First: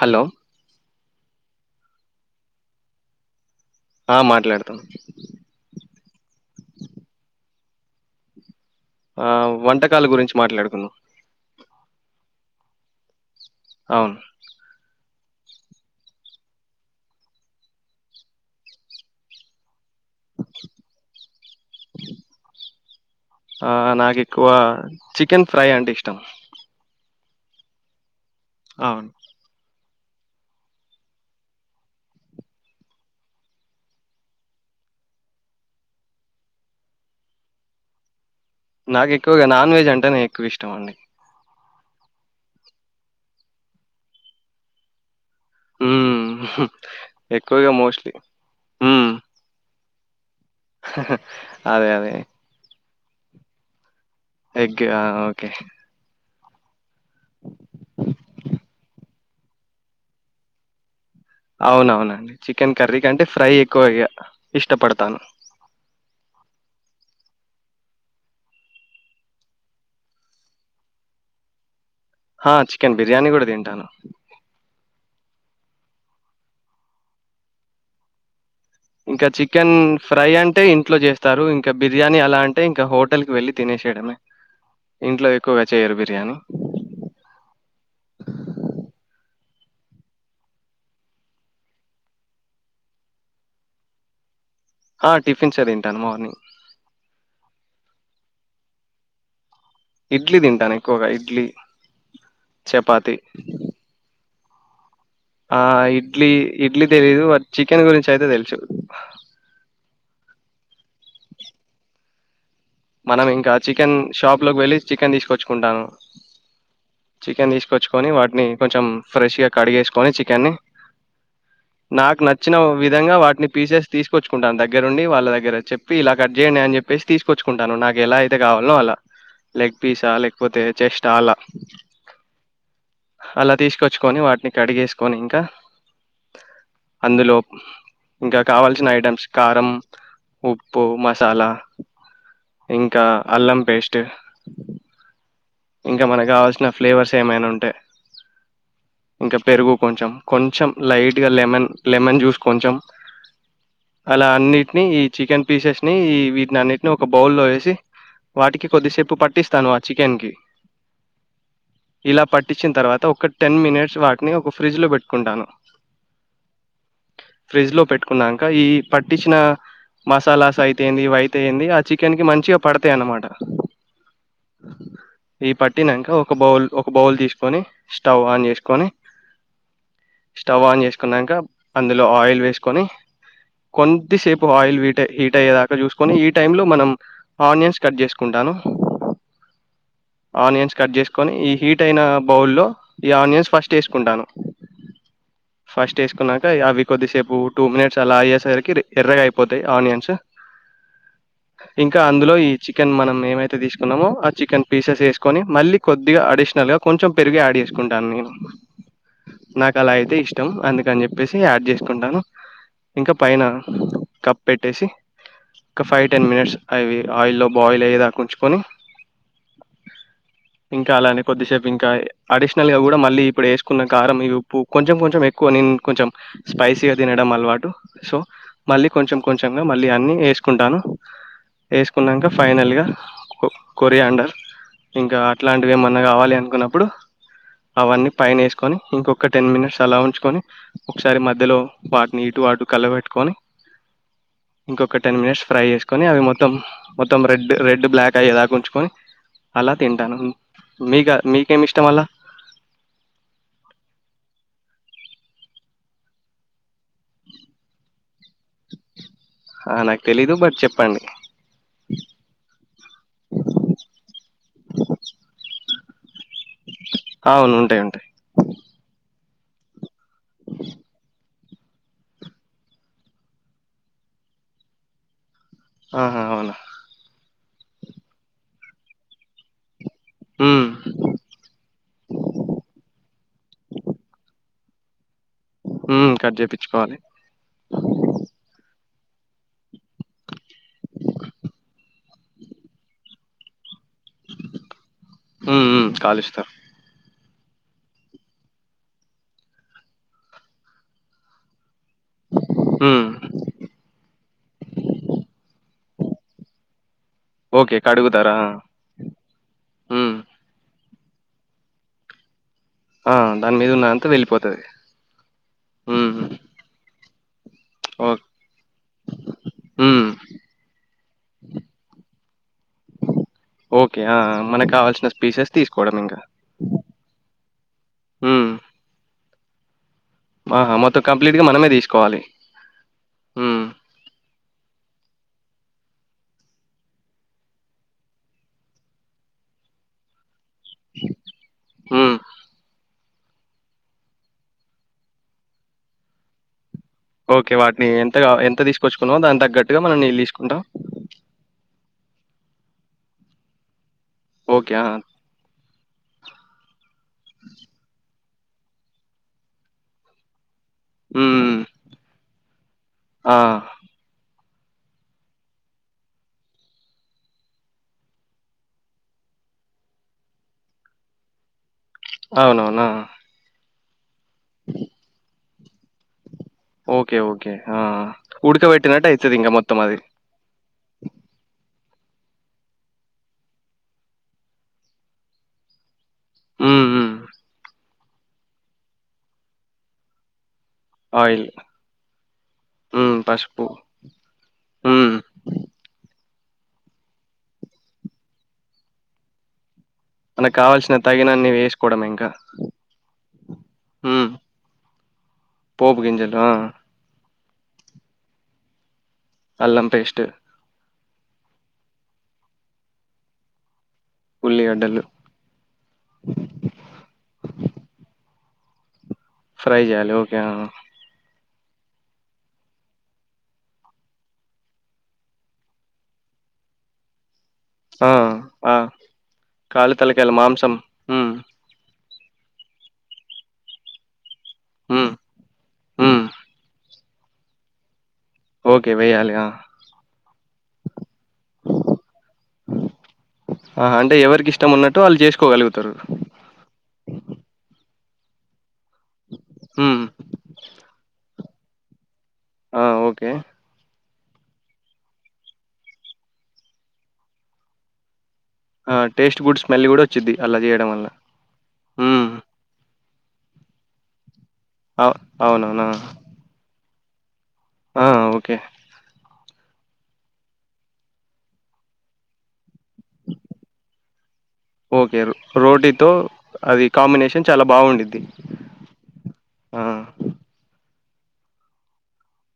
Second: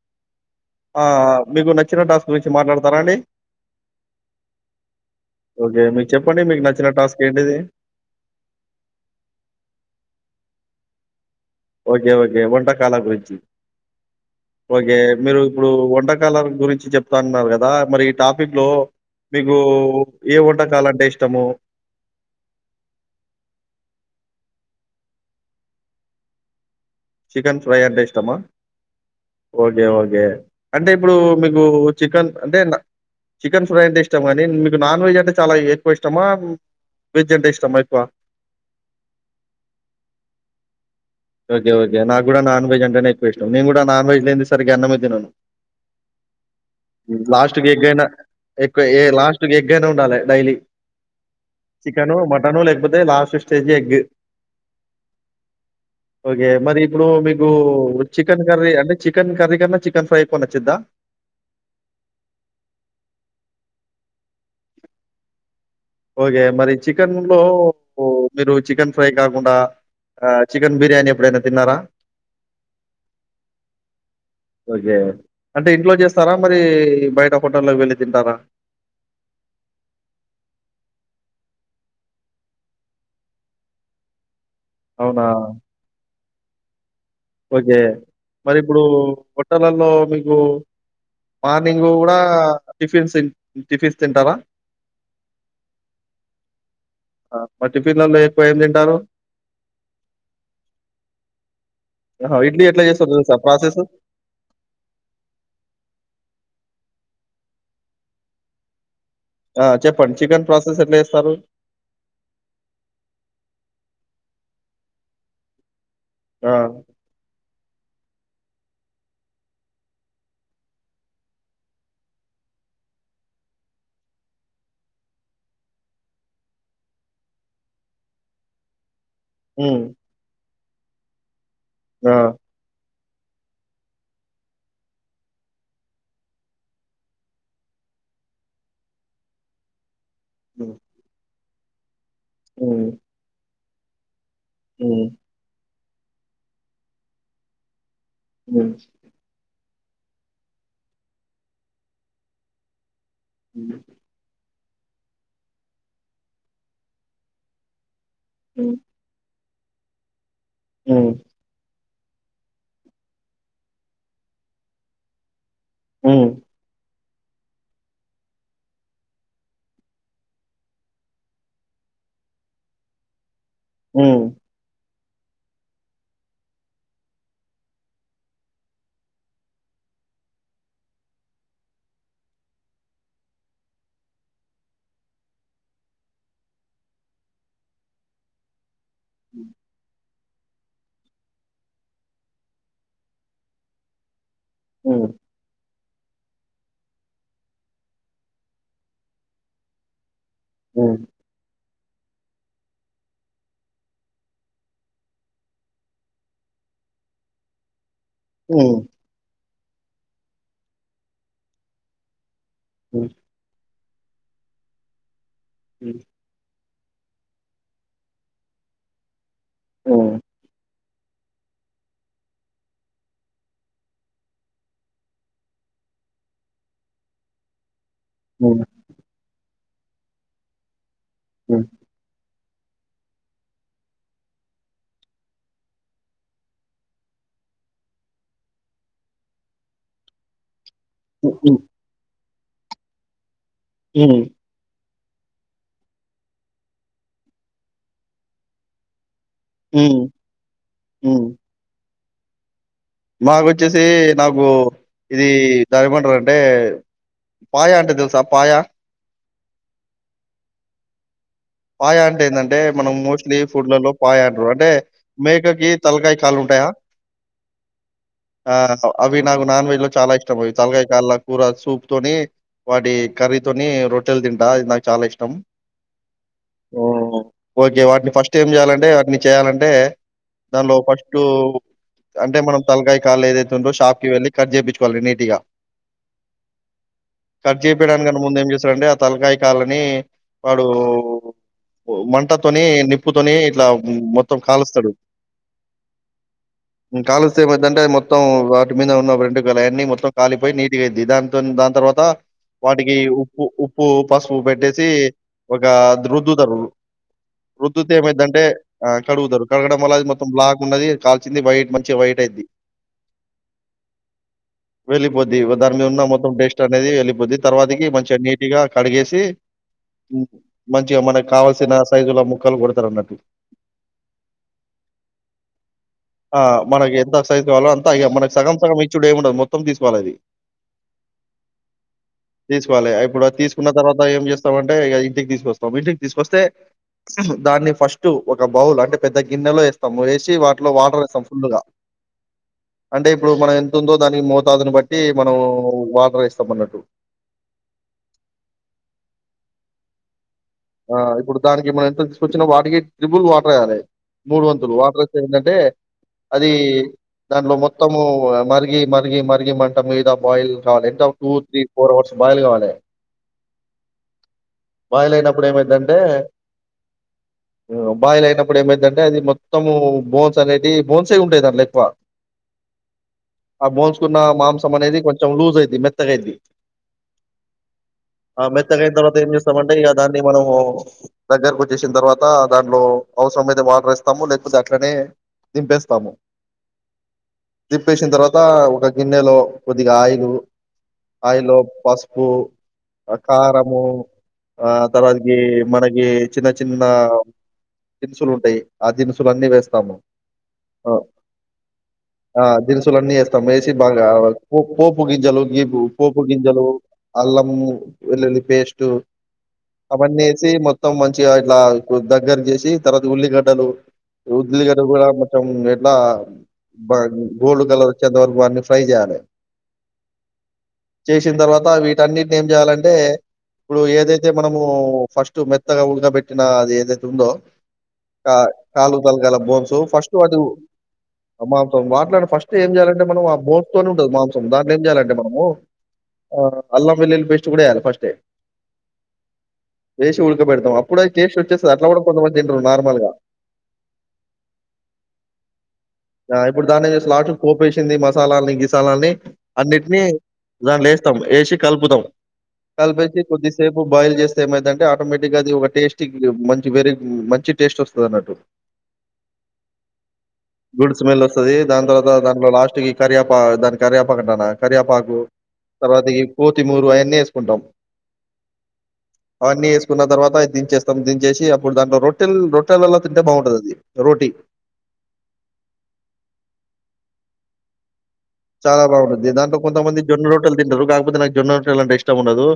Hello ఆ మీకు నచ్చిన టాస్క్ గురించి మాట్లాడతారా అండి ఆ మాట్లాడతాను ఓకే మీకు చెప్పండి మీకు నచ్చిన టాస్క్ ఏంటిది ఆ వంటకాల గురించి మాట్లాడుకుందం ఓకే ఓకే వంటకాల గురించి అవును కే మీరు ఇప్పుడు వంటకాల గురించి చెప్తాన్నారు కదా మరి ఈ టాపిక్ లో మీకు ఏ వంటకాలంటే ఇష్టము ఆ నాకు ఎక్కువ చికెన్ ఫ్రై అంటే ఇష్టం చికెన్ ఫ్రై అంటే ఇష్టమా అవును ఓకే ఓకే అంటే ఇప్పుడు మీకు చికెన్ అంటే చికెన్ ఫ్రై అంటే ఇష్టమానీ మీకు నాన్ వెజ్ అంటే చాలా ఎక్కువ ఇష్టమా వెజ్ అంటే ఇష్టమా ఎక్కువ నాకు ఎక్కువుగా నాన్ వెజ్ అంటే నే ఎక్కువ ఇష్టం అండి ఓకే ఓకే నా కూడా నాన్ వెజ్ అంటేనే ఎక్కువ ఇష్టం నేను కూడా నాన్ వెజ్ లేనీదే సరిగా అన్నమే తిన్నను హ్మ్ లాస్ట్ కే ఎక్కువగా ఎగ్ అయినా మోస్ట్లీ ఎకు హ్మ్ లాస్ట్ కి ఎగ్ ఎగ్ అయినా ఉండాలే డైలీ అదే అదే చికెను మటను లేకపోతే అదే లాస్ట్ స్టేజ్ ఎగ్ ఎగ్ ఆ ఓకే ఓకే మరి ఇప్పుడు మీకు చికెన్ కర్రీ అంటే చికెన్ కర్రీ కన్నా చికెన్ ఫ్రై ఎక్కువ నచ్చిదా అవునవునండి చికెన్ కర్రీ కంటే ఫ్రై ఎక్కువగా ఇష్టపడతాను ఓకే మరి చికెన్ లో మీరు చికెన్ ఫ్రై కాకుండా చికెన్ బిర్యానీ ఎప్పుడైనా తిన్నారా హ్మ్ చికెన్ బిర్యానీ కూడా తింటాను ఓకే అంటే ఇంట్లో చేస్తారా మరి బయట హోటల్లోకి వెళ్ళి తింటారా ఇంకా చికెన్ ఫ్రై అంటే ఇంట్లో చేస్తారు ఇంకా బిర్యానీ అలా అంటే ఇంకా హోటల్కి వెళ్ళి తినేసేయడమే అవునా ఇంట్లో ఎక్కువగా చేయరు బిర్యానీ హోటలలో మీకు మార్నింగ్ కూడా టిఫిన్స్ టిఫిన్స్ తింటారా ఆ టిఫిన్ చదింటాను మార్నింగ్ పిల్లలు ఎక్కువ ఏం తింటారు ఇడ్లీ తింటాను ఎక్కువగా ఇడ్లీ ఇడ్లీ ఎట్లా చపాతి చేస్తారు ప్రాసెస్ ఆ ఇడ్లీ ఇడ్లీ తెలీదు బట్ చికెన్ గురించి అయితే తెలుసు ఆ చెప్పండి చికెన్ ప్రాసెస్ ఎట్లా చేస్తారు మనం ఇంకా చికెన్ షాప్ లోకి వెళ్ళి చికెన్ తీసుకొచ్చుకుంటాను ఆ చికెన్ తీసుకొచ్చుకొని వాటిని ఫ్రెష్ గా కడిగేసుకుని చికెన్ ని నాకు నచ్చిన విధంగా పీసెస్ తీసుకొచ్చుకుంటాను దగ్గరుండి ఇలా కట్ చేయడం అని చెప్పి తీసుకొచ్చుకుంటాను నాకు ఎలా అయితే కావాలో అలా లెగ్ హ్మ్. పిసా లేక లేకపోతే జస్ట్ అలా గా అలా తీసుకొచ్చుకొని వాటిని కడిగేసుకొని ఇంకా అందులో ఇంకా కావాల్సిన ఐటమ్స్ కారం హ్మ్. ఉప్పు మసాలా ఇంకా అల్లం పేస్ట్ ఉ ఇంకా మనకు కావాల్సిన ఫ్లేవర్స్ ఏమైనా ఉంటే హ్మ్. ఇంక పెరుగు కొంచెం కొంచెం లైట్గా లెమన్ లెమన్ జ్యూస్ కొంచెం హ్మ్. అలా అన్ని వీటిని ఈ చికెన్ పీసెస్ ని ఈ వీటినన్నిటిని ఒక బౌల్ లో వేసి వాటికి కొద్దిసేపు పట్టిస్త వస్తున్నావా చికెన్ కి ఊ ఇలా పట్టిచ్చిన తర్వాత ఒక టెన్ మినిట్స్ వాటిని ఒక ఫ్రిడ్జ్ లో పెట్టుకుంటాను ఊ ఫ్రిడ్జ్ లో పెట్టుకున్నాక ఈ పట్టించిన మసాలాస్ అయితే ఏంది ఇవి అయితేయంది ఆ చికెన్ కి మంచిగా పడతాయి అన్నమాట ఊ ఈ పట్టినాక ఒక బౌల్ ఒక బౌల్ తీసుకొని స్టవ్ ఆన్ చేసుకొని స్టవ్ ఆన్ చేసుకున్నాక అందులో ఆయిల్ వేసుకొని కొద్దిసేపు ఆయిల్ వీట్ హీట్ అయ్యేదాకా చూసుకొని ఈ టైంలో మనం ఆనియన్స్ కట్ చేసుకుంటాను ఊ ఆనియన్స్ కట్ చేసుకొని ఈ హీట్ అయిన బౌల్ లో ఈ ఆనియన్స్ ఫస్ట్ వేసుకుంటాను ఊ ఫస్ట్ వేసుకున్నాక అవి కొద్దిసేపు టూ మినిట్స్ అలా అయ్యేసరికి ఎర్రగా అయిపోతాయి ఆనియన్స్ ఊ ఇంకా అందులో ఈ చికెన్ మనం ఏమైతే తీసుకున్నామో ఆ చికెన్ పీసెస్ వేసేస్తా కొని మళ్ళీ కొద్దిగా అడిషనల్గా కొంచెం పెరిగి యాడ్ చేసుకో తీసుకుంటాను నేను హ్మ్. నాకు అలా అయితే ఇష్టం అందుకని చెప్పేసి అది చేసుకుంటాను హ్మ్. ఇంక పైన కప్పెటేసి ఒక హ్మ్. ఫైవ్ టెన్ మినిట్స్ అవి ఆయిల్లో బాయిల్ అయ్యేదాక ఉచుకొని ఉ ఇంకా అలానే కొద్దిసేపు ఇంకా అడిషనల్ గా కూడా మళ్ళీ ఇప్పుడు వేసుకున్న కారం ఈ ఉప్పు కొంచెం కొంచెం ఎక్కువ ని కొంచెం స్పైసీగా తినడం అలవాటు సో హ్మ్. మళ్ళీ కొంచెం కొంచెం మళ్ళీ అన్ని వేసుకుంటాను హ్మ్. వేసుకున్నాంక ఫైనల్గా కొ కొరియాండర్ ఇంకా అట్లాంటివి ఏమన్నా కావాలి అనుకున్నప్పుడు అవన్నీ పైన వేసుకొని ఇంకొక టెన్ మినిట్స్ అలా ఉంచుకొని ఒకసారి మధ్యలో వాటిని ఇటు అటు కలవెట్టుకొని ఉ ఒక టెన్ మినిట్స్ ఫ్రై చేసుకొని అవి మొత్తం మొత్తం రెడ్ రెడ్ బ్లాక్ అయ్యే దాగా ఉంచుకొని అలా హ్మ్. తింటాను మీకు హ్మ్. మీకేమి ఇష్టం అలా మాకొచ్చేసి నాకు ఇది దాని ఏమంటారంటే పాయా అంటే తెలుసా పాయా ఆ నాకు తెలీదు బట్ చెప్పండి పాయ అంటే ఏందంటే మనం మోస్ట్లీ ఫుడ్లలో పాయ అంటారు అంటే మేకకి తలకాయ కాలు ఉంటాయా అవును ఉంటాయి ఉంటాయి ఆ అవ్ వీటిని నాకు నాన్వెజ్ లో చాలా ఇష్టం పోయి తలకాయి కాళ్ళ కూర సూప్ తోని వాటి కర్రీ తోని రొట్టెలు తింటా అది నాకు చాలా ఇష్టం ఆహా అవునా ఓహ్! ఓకే వాటిని ఫస్ట్ ఏం చేయాలంటే వాటిని చేయాలంటే హ్మ్ దానిలో ఫస్ట్ అంటే మనం తలకాయ కాలు ఏదైతే ఉందో షాప్ కి వెళ్ళలి కట్ చేపిచు వాళ్ళని ఇగ హ్మ్ కట్ చేపిచ్చుకోవాలి కట్ చేపియడానికన్నా ముందు ఏం చేస్తారంటే తలకాయ కాలని వాడు వంటతోని నిప్పుతోని ఇట్లా మొత్తం కాలుస్తడు హ్మ్ హ్మ్ కాలుస్తారు ఉ కాలుస్ షర్బత్ అంటే మొత్తం వాటి మింద ఉన్న వెంట్రుకలన్నీ మొత్తం కాలిపోయి నీటిగాయిద్ది దాంతోన్ దాని తర్వా త వాటికి హ్మ్ ఉప్పు ఉప్పు పసుపు పెట్టేసి ఒక దృ రుద్దరు ఓకే రుద్దుతే కడుగుతారా ఏమైందంటే కడుగుతారు కడగడం వల్లది హ్మ్ మొత్తం బ్లాక్ ఉన్నది కాల్చింది వైట్ మంచి వైట్ అయిది ఆ దాని మీద ఉన్న అంతా వెళ్ళిపోతది వెళ్ళిపోద్ది దాని మీద ఉన్న హ్మ్ మొత్తం టేస్ట్ అనేది ఎళ్ళి తర్వాతకి ఓ మంచిగా నీట్గా కడిగేసి హ్మ్ మంచిగా మనకి కావాల్సిన సైజులో ముక్కలు కొడతర్ అన్నట్టు ఓకే ఆ ఆ! మనకు కావాల్సిన పీసెస్ తీసుకోవడం ఇంకా ఆ మనకి ఎంత సైజ్ కాలంలొ అంత ఇగ మనక్ హ్మ్ సగం సగం ఇచ్చుడే ఉండెముండదు మొత్తం తీ కోవలది ఆహా మొత్తం కంప్లీట్‌గా మనమే తీసుకోవాలి తీసుకోవాలి ఇప్పుడు హ్మ్ తీసుకున్న తర్వాత ఏం చేస్త మొత్తం అంటే ఇంటికి తీసుకస్తం ఇంటికి తీసుకొస్తే దాన్ని ఫస్ట్ ఒక బౌల్ అంటే పెద్ద గిన్నెలో వేస్తాము వేసి వాటిలో వాటర్ వేస్తాం ఫుల్గా హ్మ్ అంటే ఇప్పుడు మనం ఎంతు ఉందో దానికి మోతాజుని బట్టి మనం వాటర్ వేస్తాం అన్నట్టు ఓకే వాటిని ఎంత ఎంత తీసుకొచ్చుకున్నాో దాని తగ్గట్టుగా మనం నిీళు తీసుకుంటాం ఆ ఇప్పుడు దానికి మనం ఎంత తీసుకొచ్చినా వాటికి ట్రిపుుల్ వాటర్ వెయ్యాలి మూడు వంతులు ఓకే ఆ వాటర్ వస్తే ఏంటంటే అది దాంట్లో మొత్తము మరిగి మరిగి మరిగి మంట మీదా బాయిల్ కావలే ఎంత టూ హ్మ్ త్రీ ఫోర్ అవర్స్ బాయిలు కావాలి ఆ బాయిల్ అయినప్పుడు ఏమైందంటే బాయిల్ అయినప్పుడు ఏమైందంటే అది మొత్తము బోన్స్ అనేటి బోన్సే ఉంటాయి దాంట్లో ఎక్కువ అవునవునా ఆ బోన్స్కున్న మాంసం అనేది కొంచెం లూజ్ అయిది మెత్తగాైది ఓకే ఓకే ఆ ఉుడ్క వట్ నట్ట అయితుదిింకా మొత్తం ంటే ఇ అది. దాన్ని మనము దగ్గర వచ్చేసిన తర్వాత దాంట్లో అవసరం అయితే వాటర్ వేస్తాము లేకపోతే అట్లనే దింపేస్తాము ఈ ఉ ఉప్పేసిన తర్వాత ఒక గిన్నెలో కొద్దిగా ఆయిలు ఆయిల్. అయిలో పసుపు హ్మ్. పసుపు. కారము హ్మ్. తర్వాతకి మనకి చిన్న చిన్న దినుసులు ఉంటాయి ఆ దినుసుల అన్నీ వేస్తాము మనకు కావాల్సిన తగినన్ని వేసుకోవడమే ఇంకా. ఆ దినుసులు అన్నీ వేస్తాం వేసి బాగా హ్మ్. పోపు గింజలు గీపు పోపు గింజలు అల్లం ము వెల్లుల్లి పేస్ట్టు అల్లం పేస్ట్, అవన్నీ వెసి మొత్తం మంచిగా ఇట్లా దగ్గర చేసి తర్వాత ఉల్లిగడ్డలు ఉల్లిగడ్డలు కూడా మొత్తం ఎట్లా గోల్డ్ కలర్చ్చంతవరకు అన్ని ఫ్రై చేయాలి ఫ్రై చేయాలి ఓకే వీటన్నింటిని ఏం చేయాలంటే ఇప్పుడు ఏదైతే తే మనము ఫస్ట్ మెత్తగా ఉడకబెట్టిన అది ఏదైతే ఉందో ఆ! కా ఆ! కాలుతలగల బోన్సు కాళ్ళు, ఫస్ట్ తలకాయల అది మాంసం. హ్మ్. అమ్మాతో మాట్లాడు ఫస్ట్ ఏం చేయాలంటే మనం ఆ బోన్స్తోనే ఉంటది మాం దాంట్లా ఎం హ్మ్. చేయాలండి మనము హ్మ్. ఆ అల్లం వెల్లుల్లి పేస్ట్ కూడా అ ఫస్ట్ే ఓ వేసి ఉడకపెడతాం అప్పుడ అవి టేస్ట్ వచ్చేస్తది అట్లా కూడా కొంతమంది తీనరు నార్మల్గా ఆహా! అంటే ఎవరికిష్టమున్నట్టు వాళ్ళు జేసుకోగలుగుతారు. ఇప్పుడు దాన్ని లాస్ట్ పోప్ వేసింది మస్ స్తాలాల్ నీకీస్ తలనీ హ్మ్. అన్నింటిని దాంట్లో ఎస్తాం ఎసి కలుపుతాం ఆ! కలిపేసి ఓకే. కొద్దిసేప్ బాయిల్ చేస్తే ఏమైందంటే ఆటోమేటిక్గా అది ఒక టేస్టీ మంచి వేరే మంచి టేస్ట్ వస్తుంది అన్నట్టు ఆ టేస్ట్ గుడ్ స్మెల్ కూడా వచ్చిది అలా చేయడం గుడ్ వల్ల హ్మ్ కరియపా దాన్ని కరేపాకు అంటన్నా అవ్ కరియాపాకు అవునవును. తర్వాత ఈ కోతి మూరు అయ అన్ని ఎసుకుంటాం ఆ! ఆ! ఓకే. అన్ని ఎస్ కున్న తర్వాత దించేస్తాం దించేసి అప్పుడు దంట్లో రోటల్ రో ఓకే రోటీతో అది కాంబినేషన్ చాలా బాగుండిద్ది చాలా బాగుండిద్ది దాంట్లో కొంతమంది జొన్నలు రోట్టలు తింటారు కా పోతే నాకు జొన్న రొట్టలు అంటే ఇష్టం ఉండదు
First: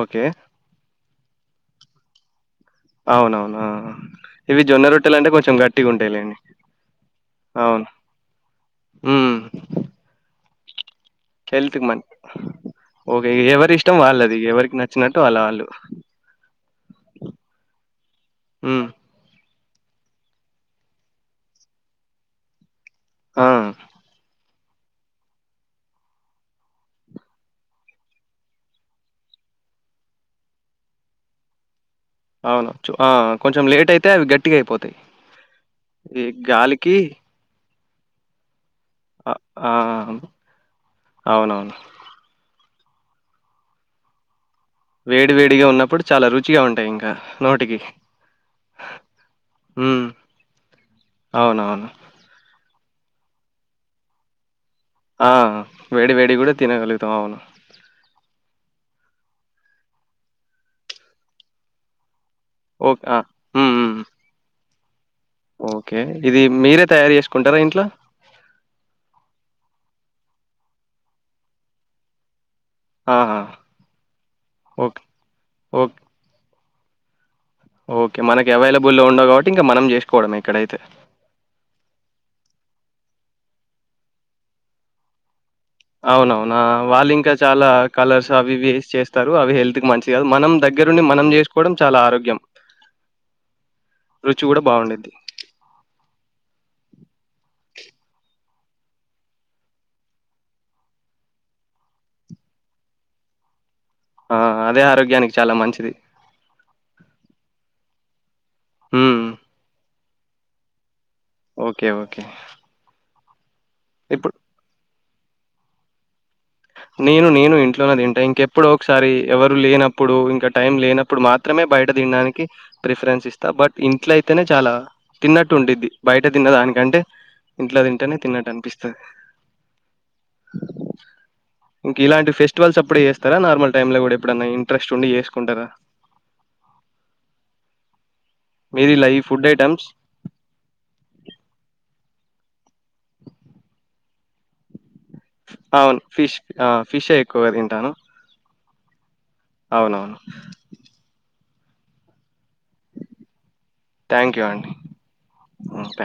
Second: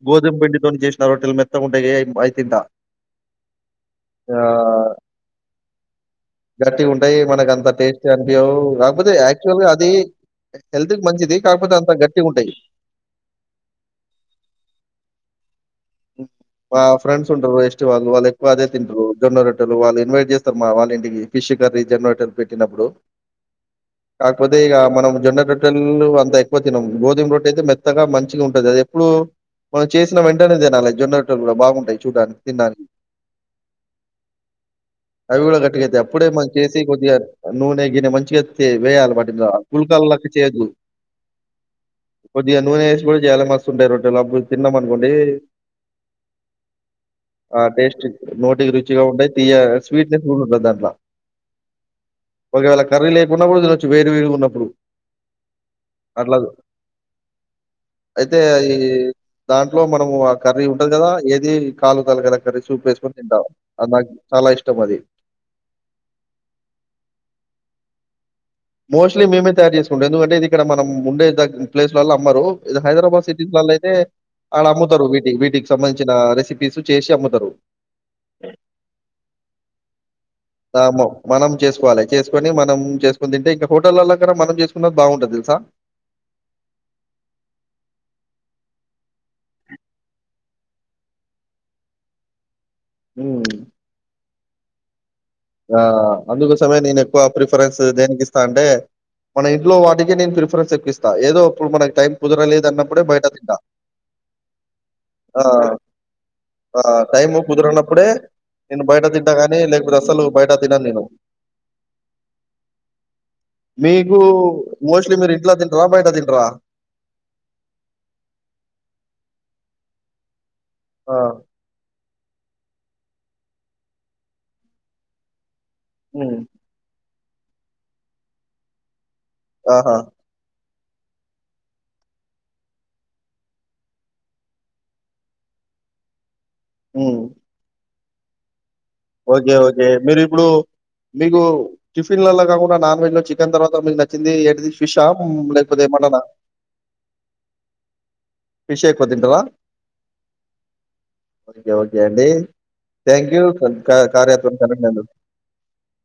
ఓకే. గోధుమ పిండి తోని జేస్ నా రోట్టలు మెత్తగా ఉంటాయే అవి తింటా అవునవును. ఆ! ఆ! ఆ ఇవి జొన్న రొట్టెలంటే కొంచెం గట్టిగుంటాయిలెండి. గట్టి ఉంటాయి మనకు అంత అవును. టేస్ట్ అనిపియావు కాకపోతే యాక్చువల్గా అది ఎ ఎల్ప్ హెల్త్ కి మం ఓకే ఎవరి ఇష్టం వాళ్ళది ఎవరికి నచ్చినట్టు వాళ్ళ వాళ్ళు మా ఫ్రెండ్స్ ఉంటారు ఎస్టి వాళ్ళు వాళ్ళు ఎక్కువ అదే హ్మ్. తింట్రరు జొన్న రో ట్టలు వాళ్ళు ఇన్వైట్ చేస్తారు మా వాళ్ళ ఇంటికి ఫిష్ కర్రీ జోన్న రొట్టలు పెట్టినప్పుడు ఆ! అ కాకపోతే ఇగ మనం జోన్న రొట్టెలు అంత ఎక్కువ తినం గోధుమ రొట్ అయితే మెత్తగా మంచిగా ఉంటది అది ఎప్పుడు మనం చేసిన వెంటనే తినాలా జోన్న రొట్టలు కూడా బాగుంటాయి చూడ్డానికి, అవును తినడానికి. చు ఆ కొంచెం లేట్ అయితే అవి గట్టిగా అయిపోతాయి అవి కూడా గట్టిగయితాయి. ఈ గాలికి ఇడినే మంచిగెత్ సె వేయాలి వాటి అ ఇందులో ఆ! పులకాల చేయొద్దు అవునవును. కొద్దిగా నూనే వేసి కూడా చెయ్యాలి మస్తు ఉంటాయి రొట్టేలు అప్పుడు తిన్నాం అనుకోండి వేడి వేడిగా ఉన్నప్పుడు చాలా రుచిగా ఉంటాయి ఇంకా ఆ నోటికి. టేస్ట్ నోటికి రుచిగా ఉంటాయి తీయ హ్మ్. స్వీట్నెస్ కూడా ఉండదు దాంట్లో అవునవును. ఒకవేళ కర్రీ లేకున్నా కూడా తినచ్చు వేడి వేడి గా ఉన్నప్పుడు. ఆ వేడి వేడి ఉంటే తినగలుగుతాం. అవును. అయితే ఈ దాంట్లో మనము. కర్రీ ఉంటది కదా, ఏది కాలు తల కద కర్రి సూప్ ఓకే. వేసుకొ ఆ! తింటా. హ్మ్. అది హ్మ్. నాకు చాలా ఇష్టం. ఇత్తమది [unintelligible] ఓకే, ఇది మీరే తయారు చేసుకుంటారా ఇంట్లో. మోస్ట్లీ మేమే తయారు చేసుకుంటాం. ఎందుకంటే ఇది ఇక్కడ మనం ఉండే ప్లేస్లలో అమ్మరు. ఇది హైదరాబాద్ ఆహా! సిటీల్లలో అయితే ఆడ ఓకే. అమ్ముతారు వీటికి వీటికి ఓకే. సంబంధించిన రెసిపీ. [unintelligible] చేసి అమ్మతారు ఓకే, మనకి అవైలబుల్లో ఉండవు కాబట్టి ఇంకా మనం చేసుకోవడం ఇక్కడైతే. ఆ! మ మనం చేసుకోవాలి. చేసుకొని మనం చే కొని తింటే ఇంకా హోటల్ల దగ్గర మనం చేసుకున్నది బాగుంటాది తెల్సా. అవునవును. వాళ్ళు ఇంకా ఆ చాలా కలర్స్ అవి వేసి చేస్తారు. అవి హెల్త్ కి మంచి కాదు. మనం దగ్గరుండి మనం చేసుకోవడం చాలా ఆరోగ్యం. హ్మ్! రుచి కూడా బాగుండేది. ఆ! అందుకోసమే నేను ఎక్కువ ప్రిఫరెన్స్ దేనికిస్తా అంటే మన ఇంట్లో వాటికే నేను ప్రిఫరెన్స్ ఎక్కవిస్తా, ఏదో ఇప్పుడు మనకి టైం కుదరలేదు అన్నప్పుడే బయట తింటా. ఆ! అదే ఆరోగ్యానికి ఆ చాలా మంచిది. ఆ టైం కుదరనప్పు అప్పుడే నేను బయట హ్మ్. తింటాగాని లే అసలు [unintelligible] బయట తినను నేను. ఓకే. ఓకే. మీకు ఇప్పుడు మోస్ అంటే మీరు ఇంట్లా తింటారా బయట తింటారా? నేను నేను ఇంట్లోనే తింటా. ఇంకెప్పుడు ఒకసారి ఎవరు లేనప్పుడు ఇంక. టైం ఆ లేనప్పుడు మాత్రమే, బయట తినడానికి ప్రిఫరెన్స్ ఇస్తా బట్ ఇంట్లో అయితేనే చాలా తిన్నట్టు. ఉంటుద్ది. బయట హ్మ్ తిన్న దానికంటే. ఇంట్లో తింటేనే తిన్నట్టు అనిపిస్తాది. ఆహా! ఇలాంటి ఫెస్టివల్స్ అప్పుడే చేస్తారా? నార్మల్ టైమ్ లో కూడా ఎప్పుడన్నా ఇంట్రెస్ట్ ఉండి చేసుకుంటారా? హ్మ్! మీరు ఇలా ఈ ఫుడ్ ఓకే, ఓకే, ఐటమ్స్ మీరు ఇప్పుడు మీకు టిఫిన్ లోలా కాకుండా నాన్ వెజ్ లో చికెన్ తర్వాత మీకు నచ్చింది ఏటిది? అవును ఫిష్ ఆ ఫిష్ ఏ ఎక్కువగా తింటాను ఫిష్ ఎక్కువ తింటావా? అవునవును. ఓకే, ఓకే అండి థ్యాంక్ యూ. కధు అక్క థ్యాంక్ యూ అండి రేపు థ్యాంక్